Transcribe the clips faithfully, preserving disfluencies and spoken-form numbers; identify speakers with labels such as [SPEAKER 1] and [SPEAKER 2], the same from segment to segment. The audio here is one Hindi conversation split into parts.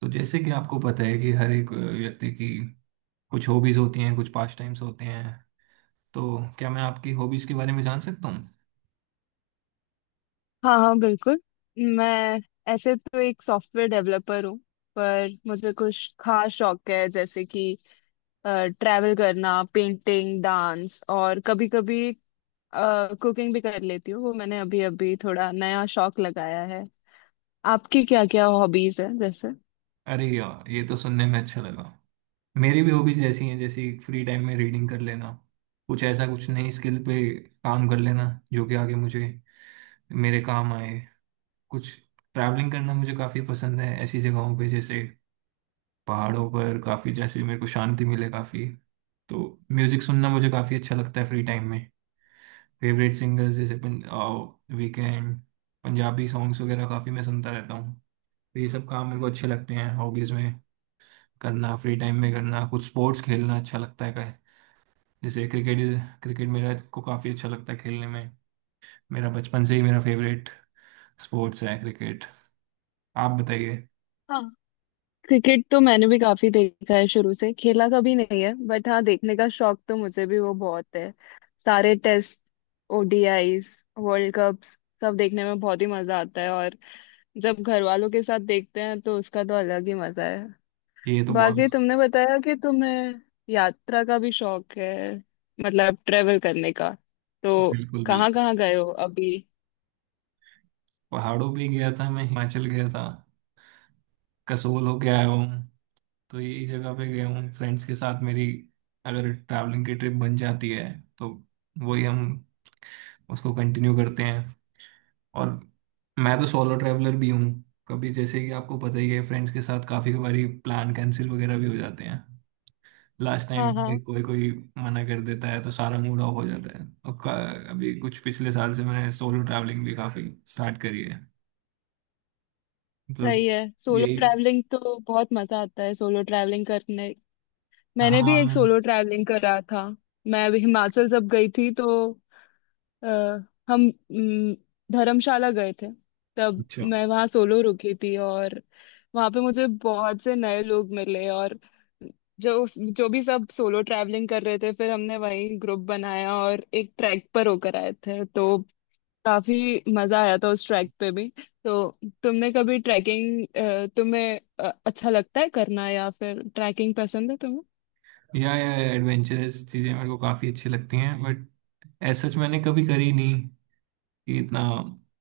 [SPEAKER 1] तो जैसे कि आपको पता है कि हर एक अ, व्यक्ति की कुछ हॉबीज होती हैं, कुछ पास टाइम्स होते हैं। तो क्या मैं आपकी हॉबीज के बारे में जान सकता हूँ?
[SPEAKER 2] हाँ हाँ, बिल्कुल। मैं ऐसे तो एक सॉफ्टवेयर डेवलपर हूँ, पर मुझे कुछ खास शौक है जैसे कि ट्रैवल करना, पेंटिंग, डांस और कभी कभी कुकिंग भी कर लेती हूँ। वो मैंने अभी अभी थोड़ा नया शौक लगाया है। आपकी क्या क्या हॉबीज है जैसे?
[SPEAKER 1] अरे यार, ये तो सुनने में अच्छा लगा। मेरी भी हॉबीज ऐसी हैं, जैसे फ्री टाइम में रीडिंग कर लेना, कुछ ऐसा कुछ नई स्किल पे काम कर लेना जो कि आगे मुझे मेरे काम आए। कुछ ट्रैवलिंग करना मुझे काफ़ी पसंद है, ऐसी जगहों पे जैसे पहाड़ों पर काफ़ी, जैसे मेरे को शांति मिले काफ़ी। तो म्यूज़िक सुनना मुझे काफ़ी अच्छा लगता है फ्री टाइम में। फेवरेट सिंगर्स जैसे पन, वीकेंड, पंजाबी सॉन्ग्स वगैरह काफ़ी मैं सुनता रहता हूँ। तो ये सब काम मेरे को अच्छे लगते हैं हॉबीज़ में करना। फ्री टाइम में करना कुछ स्पोर्ट्स खेलना अच्छा लगता है का, जैसे क्रिकेट। क्रिकेट मेरा को काफ़ी अच्छा लगता है खेलने में। मेरा बचपन से ही मेरा फेवरेट स्पोर्ट्स है क्रिकेट। आप बताइए।
[SPEAKER 2] क्रिकेट तो मैंने भी काफी देखा है, शुरू से खेला कभी नहीं है, बट हाँ देखने का शौक तो मुझे भी वो बहुत है। सारे टेस्ट, ओ डी आई स, वर्ल्ड कप्स सब देखने में बहुत ही मजा आता है और जब घर वालों के साथ देखते हैं तो उसका तो अलग ही मजा है।
[SPEAKER 1] ये तो बहुत
[SPEAKER 2] बाकी तुमने बताया कि तुम्हें यात्रा का भी शौक है, मतलब ट्रेवल करने का, तो
[SPEAKER 1] बिल्कुल
[SPEAKER 2] कहाँ
[SPEAKER 1] बिल्कुल
[SPEAKER 2] कहाँ गए हो अभी?
[SPEAKER 1] पहाड़ों भी गया था, मैं हिमाचल गया था, कसोल होके आया हूँ। तो यही जगह पे गया हूँ फ्रेंड्स के साथ मेरी। अगर ट्रैवलिंग की ट्रिप बन जाती है तो वही हम उसको कंटिन्यू करते हैं। और मैं तो सोलो ट्रैवलर भी हूँ। कभी, जैसे कि आपको पता ही है, फ्रेंड्स के साथ काफ़ी बारी प्लान कैंसिल वगैरह भी हो जाते हैं। लास्ट टाइम
[SPEAKER 2] हाँ
[SPEAKER 1] पे
[SPEAKER 2] हाँ।
[SPEAKER 1] कोई कोई मना कर देता है, तो सारा मूड ऑफ हो जाता है। और का- अभी कुछ पिछले साल से मैंने सोलो ट्रैवलिंग भी काफ़ी स्टार्ट करी है। तो
[SPEAKER 2] सही है, सोलो
[SPEAKER 1] यही स-
[SPEAKER 2] ट्रैवलिंग तो बहुत मजा आता है सोलो ट्रैवलिंग करने। मैंने भी एक
[SPEAKER 1] हाँ।
[SPEAKER 2] सोलो ट्रैवलिंग करा था। मैं अभी हिमाचल जब गई थी तो आ, हम हम्म, धर्मशाला गए थे तब।
[SPEAKER 1] अच्छा।
[SPEAKER 2] मैं वहाँ सोलो रुकी थी और वहाँ पे मुझे बहुत से नए लोग मिले और जो जो भी सब सोलो ट्रैवलिंग कर रहे थे, फिर हमने वहीं ग्रुप बनाया और एक ट्रैक पर होकर आए थे तो काफी मजा आया था उस ट्रैक पे भी। तो तुमने कभी ट्रैकिंग, तुम्हें अ, अच्छा लगता है करना, या फिर ट्रैकिंग पसंद है
[SPEAKER 1] या या एडवेंचरस चीज़ें मेरे को काफ़ी अच्छी लगती हैं, बट ऐसा सच मैंने कभी करी नहीं कि इतना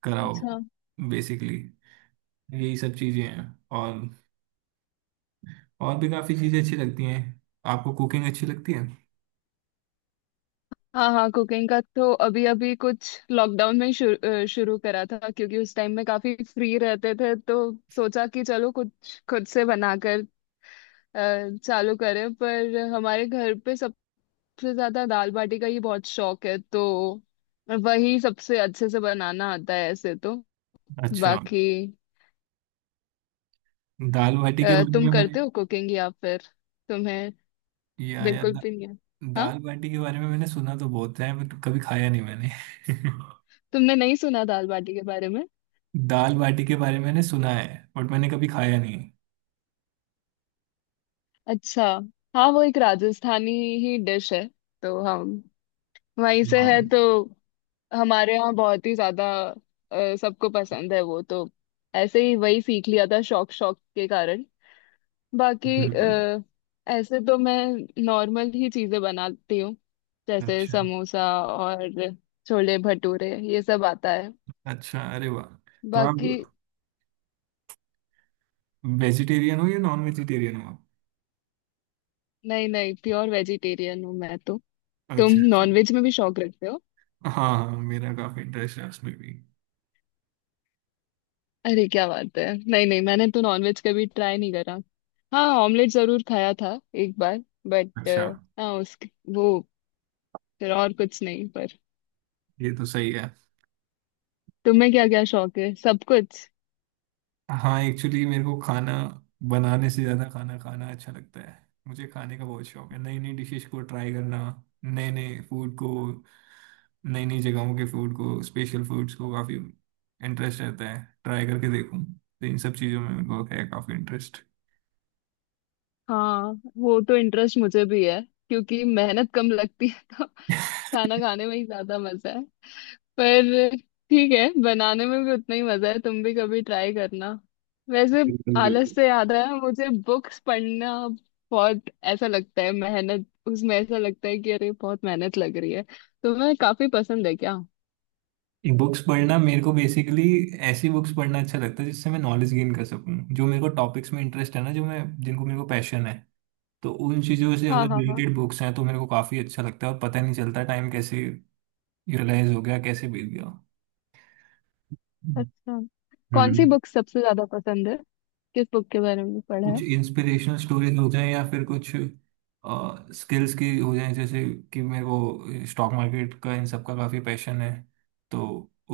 [SPEAKER 1] कराओ।
[SPEAKER 2] तुम्हें?
[SPEAKER 1] बेसिकली यही सब चीजें हैं। और और भी काफी चीजें अच्छी लगती हैं। आपको कुकिंग अच्छी लगती है?
[SPEAKER 2] हाँ हाँ, कुकिंग का तो अभी अभी कुछ लॉकडाउन में ही शुरू अ, शुरू करा था, क्योंकि उस टाइम में काफी फ्री रहते थे तो सोचा कि चलो कुछ खुद से बनाकर अ, चालू करें। पर हमारे घर पे सबसे ज्यादा दाल बाटी का ही बहुत शौक है तो वही सबसे अच्छे से बनाना आता है ऐसे तो।
[SPEAKER 1] अच्छा।
[SPEAKER 2] बाकी
[SPEAKER 1] दाल बाटी के
[SPEAKER 2] अ,
[SPEAKER 1] बारे
[SPEAKER 2] तुम
[SPEAKER 1] में मैंने
[SPEAKER 2] करते हो कुकिंग या फिर तुम्हें
[SPEAKER 1] ये आया
[SPEAKER 2] बिल्कुल
[SPEAKER 1] दा,
[SPEAKER 2] भी नहीं है? हाँ,
[SPEAKER 1] दाल बाटी के बारे में मैंने सुना तो बहुत है, बट कभी खाया नहीं मैंने।
[SPEAKER 2] तुमने नहीं सुना दाल बाटी के बारे में?
[SPEAKER 1] दाल बाटी के बारे में मैंने सुना है, बट मैंने कभी खाया नहीं।
[SPEAKER 2] अच्छा। हाँ वो एक राजस्थानी ही डिश है तो हम वहीं से
[SPEAKER 1] हाँ।
[SPEAKER 2] है तो हमारे यहाँ बहुत ही ज्यादा अ, सबको पसंद है वो तो। ऐसे ही वही सीख लिया था शौक शौक के कारण। बाकी
[SPEAKER 1] बिल्कुल।
[SPEAKER 2] अ, ऐसे तो मैं नॉर्मल ही चीजें बनाती हूँ जैसे
[SPEAKER 1] अच्छा
[SPEAKER 2] समोसा और छोले भटूरे, ये सब आता है।
[SPEAKER 1] अच्छा। अरे वाह। तो आप
[SPEAKER 2] बाकी
[SPEAKER 1] वेजिटेरियन हो या नॉन वेजिटेरियन हो आप?
[SPEAKER 2] नहीं नहीं, प्योर वेजिटेरियन हूँ मैं तो। तुम
[SPEAKER 1] अच्छा अच्छा।
[SPEAKER 2] नॉनवेज में भी शौक रखते हो?
[SPEAKER 1] हाँ हाँ, मेरा काफी इंटरेस्ट है उसमें भी।
[SPEAKER 2] अरे क्या बात है! नहीं नहीं, मैंने तो नॉनवेज कभी ट्राई नहीं करा। हाँ, ऑमलेट जरूर खाया था एक बार, बट
[SPEAKER 1] अच्छा।
[SPEAKER 2] हाँ उसके वो फिर और कुछ नहीं, पर।
[SPEAKER 1] ये तो सही है।
[SPEAKER 2] तुम्हें क्या क्या शौक है, सब कुछ?
[SPEAKER 1] हाँ, एक्चुअली मेरे को खाना बनाने से ज्यादा खाना खाना अच्छा लगता है। मुझे खाने का बहुत शौक है। नई नई डिशेस को ट्राई करना, नए नए फूड को, नई नई जगहों के फूड को, स्पेशल फूड्स को काफी इंटरेस्ट रहता है ट्राई करके देखूं। तो इन सब चीजों में मेरे को है काफी इंटरेस्ट।
[SPEAKER 2] हाँ वो तो इंटरेस्ट मुझे भी है, क्योंकि मेहनत कम लगती है तो खाना खाने में ही ज्यादा मजा है। पर ठीक है, बनाने में भी उतना ही मजा है, तुम भी कभी ट्राई करना वैसे।
[SPEAKER 1] बिल्कुल
[SPEAKER 2] आलस
[SPEAKER 1] बिल्कुल।
[SPEAKER 2] से याद आया, मुझे बुक्स पढ़ना बहुत ऐसा लगता है मेहनत, उसमें ऐसा लगता है कि अरे बहुत मेहनत लग रही है। तुम्हें काफी पसंद है क्या?
[SPEAKER 1] बुक्स पढ़ना मेरे को बेसिकली ऐसी बुक्स पढ़ना अच्छा लगता है जिससे मैं नॉलेज गेन कर सकूं, जो मेरे को टॉपिक्स में इंटरेस्ट है ना, जो मैं जिनको मेरे को पैशन है। तो उन चीज़ों से
[SPEAKER 2] हाँ
[SPEAKER 1] अगर
[SPEAKER 2] हाँ हाँ।
[SPEAKER 1] रिलेटेड बुक्स हैं तो मेरे को काफ़ी अच्छा लगता है, और पता नहीं चलता टाइम कैसे यूटिलाइज हो गया, कैसे बीत गया।
[SPEAKER 2] अच्छा। कौन सी
[SPEAKER 1] हम्म।
[SPEAKER 2] बुक सबसे ज्यादा पसंद है, किस बुक के बारे में पढ़ा है?
[SPEAKER 1] कुछ इंस्पिरेशनल स्टोरीज हो जाए, या फिर कुछ स्किल्स की हो जाए। जैसे कि मेरे को स्टॉक मार्केट का इन सब का काफ़ी पैशन है, तो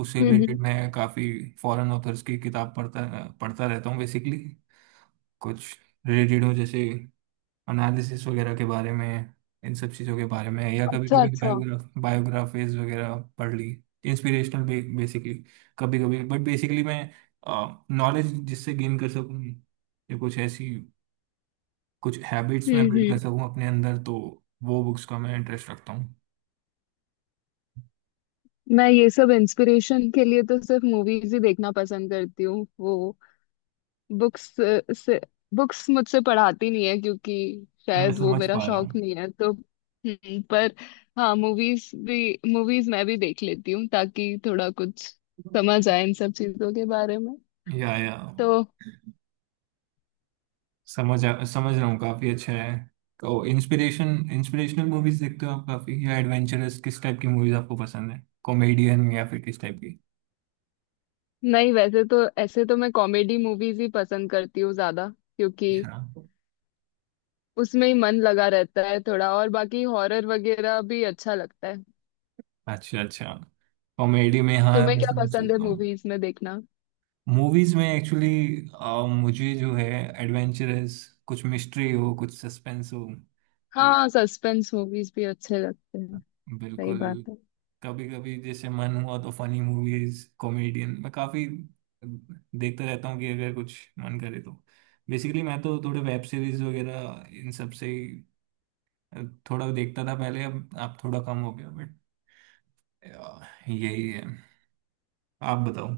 [SPEAKER 1] उससे
[SPEAKER 2] हम्म हम्म।
[SPEAKER 1] रिलेटेड मैं काफ़ी फॉरेन ऑथर्स की किताब पढ़ता पढ़ता रहता हूँ बेसिकली। कुछ रिलेटेड हो, जैसे एनालिसिस वगैरह के बारे में, इन सब चीज़ों के बारे में। या कभी
[SPEAKER 2] अच्छा
[SPEAKER 1] कभी
[SPEAKER 2] अच्छा।
[SPEAKER 1] बायोग्राफ बायोग्राफीज वगैरह पढ़ ली, इंस्पिरेशनल बेसिकली, कभी कभी। बट बेसिकली मैं नॉलेज जिससे गेन कर सकूँ, या कुछ ऐसी कुछ हैबिट्स मैं
[SPEAKER 2] हम्म
[SPEAKER 1] बिल्ड कर
[SPEAKER 2] हम्म।
[SPEAKER 1] सकूँ अपने अंदर, तो वो बुक्स का मैं इंटरेस्ट रखता हूँ।
[SPEAKER 2] मैं ये सब इंस्पिरेशन के लिए तो सिर्फ मूवीज ही देखना पसंद करती हूँ, वो बुक्स से बुक्स मुझसे पढ़ाती नहीं है, क्योंकि
[SPEAKER 1] मैं
[SPEAKER 2] शायद वो
[SPEAKER 1] समझ
[SPEAKER 2] मेरा
[SPEAKER 1] पा रहा
[SPEAKER 2] शौक
[SPEAKER 1] हूँ।
[SPEAKER 2] नहीं है तो हम्म, पर हाँ मूवीज भी मूवीज मैं भी देख लेती हूँ, ताकि थोड़ा कुछ समझ आए इन सब चीजों के बारे में
[SPEAKER 1] या या
[SPEAKER 2] तो।
[SPEAKER 1] समझ आ- समझ रहा हूँ, काफ़ी अच्छा है। तो इंस्पिरेशन इंस्पिरेशनल मूवीज देखते हो आप काफ़ी, या एडवेंचरस किस टाइप की मूवीज आपको पसंद है, कॉमेडियन या फिर किस टाइप की?
[SPEAKER 2] नहीं, वैसे तो ऐसे तो मैं कॉमेडी मूवीज ही पसंद करती हूँ ज्यादा, क्योंकि
[SPEAKER 1] हाँ।
[SPEAKER 2] उसमें ही मन लगा रहता है थोड़ा और बाकी हॉरर वगैरह भी अच्छा लगता है।
[SPEAKER 1] अच्छा अच्छा। कॉमेडी में हाँ,
[SPEAKER 2] तुम्हें
[SPEAKER 1] मैं
[SPEAKER 2] क्या
[SPEAKER 1] समझ
[SPEAKER 2] पसंद है
[SPEAKER 1] सकता हूँ।
[SPEAKER 2] मूवीज में देखना?
[SPEAKER 1] मूवीज में एक्चुअली मुझे जो है एडवेंचरस, कुछ मिस्ट्री हो, कुछ सस्पेंस हो, तो
[SPEAKER 2] हाँ, सस्पेंस मूवीज भी अच्छे लगते हैं। सही
[SPEAKER 1] बिल्कुल।
[SPEAKER 2] बात है।
[SPEAKER 1] कभी कभी जैसे मन हुआ तो फनी मूवीज, कॉमेडियन मैं काफी देखता रहता हूँ, कि अगर कुछ मन करे तो। बेसिकली मैं तो थोड़े वेब सीरीज वगैरह इन सब से ही थोड़ा देखता था पहले, अब आप थोड़ा कम हो गया, बट यही है। आप बताओ।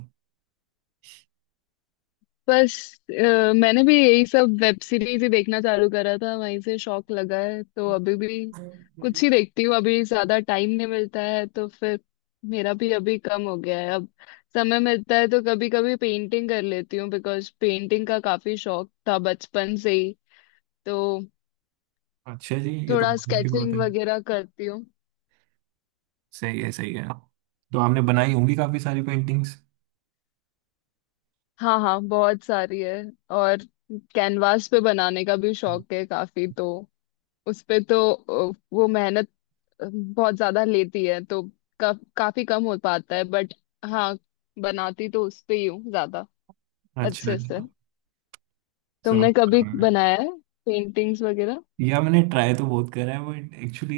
[SPEAKER 2] बस अ, मैंने भी यही सब वेब सीरीज ही देखना चालू करा था वहीं से शौक लगा है तो अभी भी कुछ ही देखती हूँ, अभी ज्यादा टाइम नहीं मिलता है तो फिर मेरा भी अभी कम हो गया है। अब समय मिलता है तो कभी कभी पेंटिंग कर लेती हूँ, बिकॉज पेंटिंग का काफी शौक था बचपन से ही तो
[SPEAKER 1] अच्छा जी, ये तो
[SPEAKER 2] थोड़ा
[SPEAKER 1] बहुत अच्छी बात
[SPEAKER 2] स्केचिंग
[SPEAKER 1] है।
[SPEAKER 2] वगैरह करती हूँ।
[SPEAKER 1] सही है सही है। तो आपने बनाई होंगी काफी सारी पेंटिंग्स।
[SPEAKER 2] हाँ हाँ, बहुत सारी है। और कैनवास पे बनाने का भी शौक है काफी तो उस पे तो अ, वो मेहनत बहुत ज्यादा लेती है तो का, काफी कम हो पाता है, बट हाँ बनाती तो उस पे ही हूँ ज्यादा
[SPEAKER 1] अच्छा
[SPEAKER 2] अच्छे से।
[SPEAKER 1] अच्छा। समझ
[SPEAKER 2] तुमने
[SPEAKER 1] पा
[SPEAKER 2] कभी
[SPEAKER 1] रहा हूँ।
[SPEAKER 2] बनाया है पेंटिंग्स वगैरह?
[SPEAKER 1] या मैंने ट्राई तो बहुत करा है, बट एक्चुअली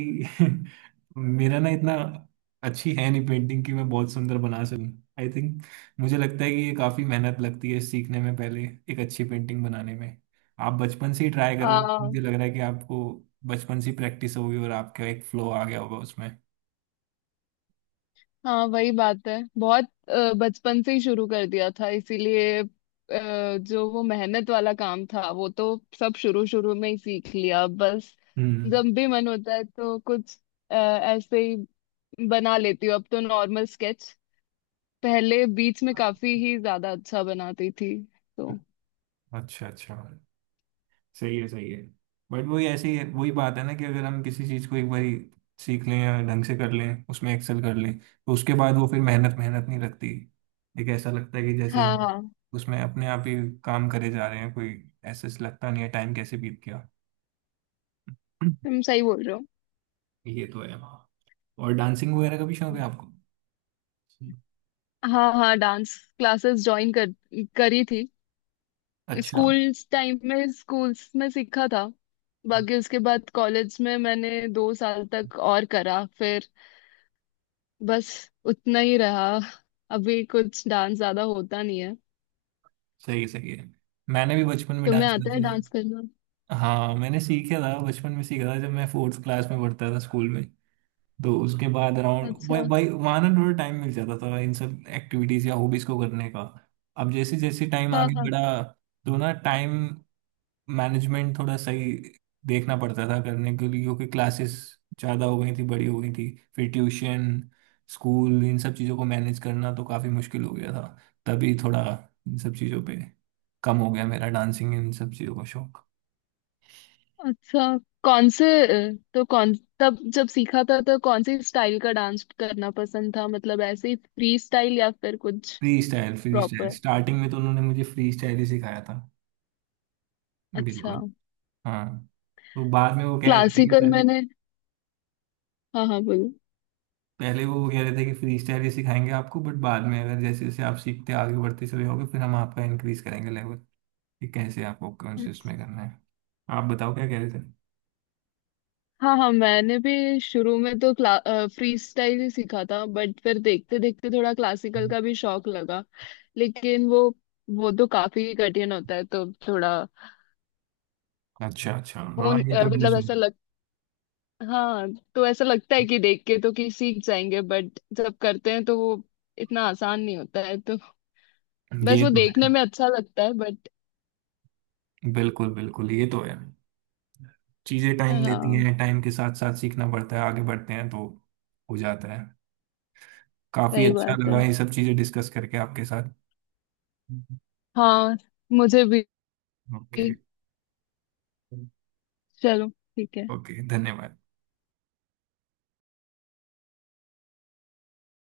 [SPEAKER 1] मेरा ना इतना अच्छी है नहीं पेंटिंग कि मैं बहुत सुंदर बना सकूं। आई थिंक, मुझे लगता है कि ये काफी मेहनत लगती है सीखने में पहले, एक अच्छी पेंटिंग बनाने में। आप बचपन से ही ट्राई कर रहे हो,
[SPEAKER 2] हाँ
[SPEAKER 1] मुझे लग रहा है कि आपको बचपन से प्रैक्टिस होगी और आपका एक फ्लो आ गया होगा उसमें।
[SPEAKER 2] हाँ, वही बात है, बहुत अ, बचपन से ही शुरू कर दिया था इसीलिए अ, जो वो मेहनत वाला काम था वो तो सब शुरू शुरू में ही सीख लिया बस।
[SPEAKER 1] हम्म।
[SPEAKER 2] जब भी मन होता है तो कुछ अ, ऐसे ही बना लेती हूँ अब तो नॉर्मल स्केच। पहले बीच में काफी ही ज्यादा अच्छा बनाती थी तो।
[SPEAKER 1] अच्छा अच्छा। सही है सही है। बट वही ऐसे ही है, वही बात है ना कि अगर हम किसी चीज़ को एक बार सीख लें या ढंग से कर लें, उसमें एक्सेल कर लें, तो उसके बाद वो फिर मेहनत मेहनत नहीं लगती। एक ऐसा लगता है कि जैसे
[SPEAKER 2] हाँ
[SPEAKER 1] हम
[SPEAKER 2] हाँ,
[SPEAKER 1] उसमें अपने आप ही काम करे जा रहे हैं, कोई ऐसे से लगता नहीं है, टाइम कैसे बीत गया।
[SPEAKER 2] तुम सही बोल रहे
[SPEAKER 1] ये तो है। और डांसिंग वगैरह का भी शौक
[SPEAKER 2] हो।
[SPEAKER 1] है आपको?
[SPEAKER 2] हाँ हाँ, डांस क्लासेस ज्वाइन कर करी थी।
[SPEAKER 1] अच्छा।
[SPEAKER 2] स्कूल टाइम में स्कूल्स में सीखा था। बाकी उसके बाद कॉलेज में मैंने दो साल तक और करा, फिर बस, उतना ही रहा। अभी कुछ डांस ज्यादा होता नहीं है।
[SPEAKER 1] सही है सही है। मैंने भी बचपन में
[SPEAKER 2] तुम्हें
[SPEAKER 1] डांस
[SPEAKER 2] आता है
[SPEAKER 1] करती।
[SPEAKER 2] डांस करना?
[SPEAKER 1] हाँ, मैंने सीखा था, बचपन में सीखा था, जब मैं फोर्थ क्लास में पढ़ता था स्कूल में। तो उसके बाद अराउंड भाई
[SPEAKER 2] अच्छा।
[SPEAKER 1] भाई वहाँ ना थोड़ा टाइम मिल जाता था इन सब एक्टिविटीज या हॉबीज को करने का। अब जैसे जैसे टाइम
[SPEAKER 2] हाँ
[SPEAKER 1] आगे
[SPEAKER 2] हाँ।
[SPEAKER 1] बढ़ा, तो ना टाइम मैनेजमेंट थोड़ा सही देखना पड़ता था करने के लिए, क्योंकि क्लासेस ज़्यादा हो गई थी, बड़ी हो गई थी। फिर ट्यूशन, स्कूल, इन सब चीज़ों को मैनेज करना तो काफ़ी मुश्किल हो गया था। तभी थोड़ा इन सब चीज़ों पे कम हो गया मेरा डांसिंग इन सब चीज़ों का शौक।
[SPEAKER 2] अच्छा, कौन से तो कौन तब जब सीखा था तो कौन सी स्टाइल का डांस करना पसंद था, मतलब ऐसे ही फ्री स्टाइल या फिर कुछ
[SPEAKER 1] free style free style
[SPEAKER 2] proper?
[SPEAKER 1] Starting में तो उन्होंने मुझे फ्री स्टाइल ही सिखाया था।
[SPEAKER 2] अच्छा।
[SPEAKER 1] बिल्कुल। हाँ। तो बाद में वो कह रहे थे कि
[SPEAKER 2] क्लासिकल
[SPEAKER 1] पहले,
[SPEAKER 2] मैंने। हाँ हाँ, बोलो।
[SPEAKER 1] पहले वो कह रहे थे कि फ्री स्टाइल ही सिखाएंगे आपको, बट बाद में अगर जैसे जैसे आप सीखते आगे बढ़ते चले जाओगे, फिर हम आपका इंक्रीज करेंगे लेवल, कि कैसे आपको कौन से उसमें करना है। आप बताओ क्या कह रहे थे।
[SPEAKER 2] हाँ हाँ, मैंने भी शुरू में तो क्ला फ्री स्टाइल ही सीखा था, बट फिर देखते देखते थोड़ा क्लासिकल का भी शौक लगा, लेकिन वो वो तो काफी कठिन होता है तो थोड़ा
[SPEAKER 1] अच्छा अच्छा,
[SPEAKER 2] वो,
[SPEAKER 1] हाँ ये तो मैंने
[SPEAKER 2] मतलब ऐसा
[SPEAKER 1] सुना।
[SPEAKER 2] लगता, हाँ। तो ऐसा लगता है कि देख के तो कि सीख जाएंगे, बट जब करते हैं तो वो इतना आसान नहीं होता है तो बस
[SPEAKER 1] ये
[SPEAKER 2] वो
[SPEAKER 1] तो
[SPEAKER 2] देखने
[SPEAKER 1] है,
[SPEAKER 2] में अच्छा लगता है बट।
[SPEAKER 1] बिल्कुल बिल्कुल, ये तो है। चीज़ें टाइम लेती
[SPEAKER 2] हाँ
[SPEAKER 1] हैं, टाइम के साथ साथ सीखना पड़ता है, आगे बढ़ते हैं तो हो जाता है। काफ़ी
[SPEAKER 2] सही
[SPEAKER 1] अच्छा
[SPEAKER 2] बात
[SPEAKER 1] लगा
[SPEAKER 2] है।
[SPEAKER 1] ये सब चीज़ें डिस्कस करके आपके साथ।
[SPEAKER 2] हाँ मुझे भी।
[SPEAKER 1] ओके।
[SPEAKER 2] चलो, ठीक है।
[SPEAKER 1] ओके, धन्यवाद।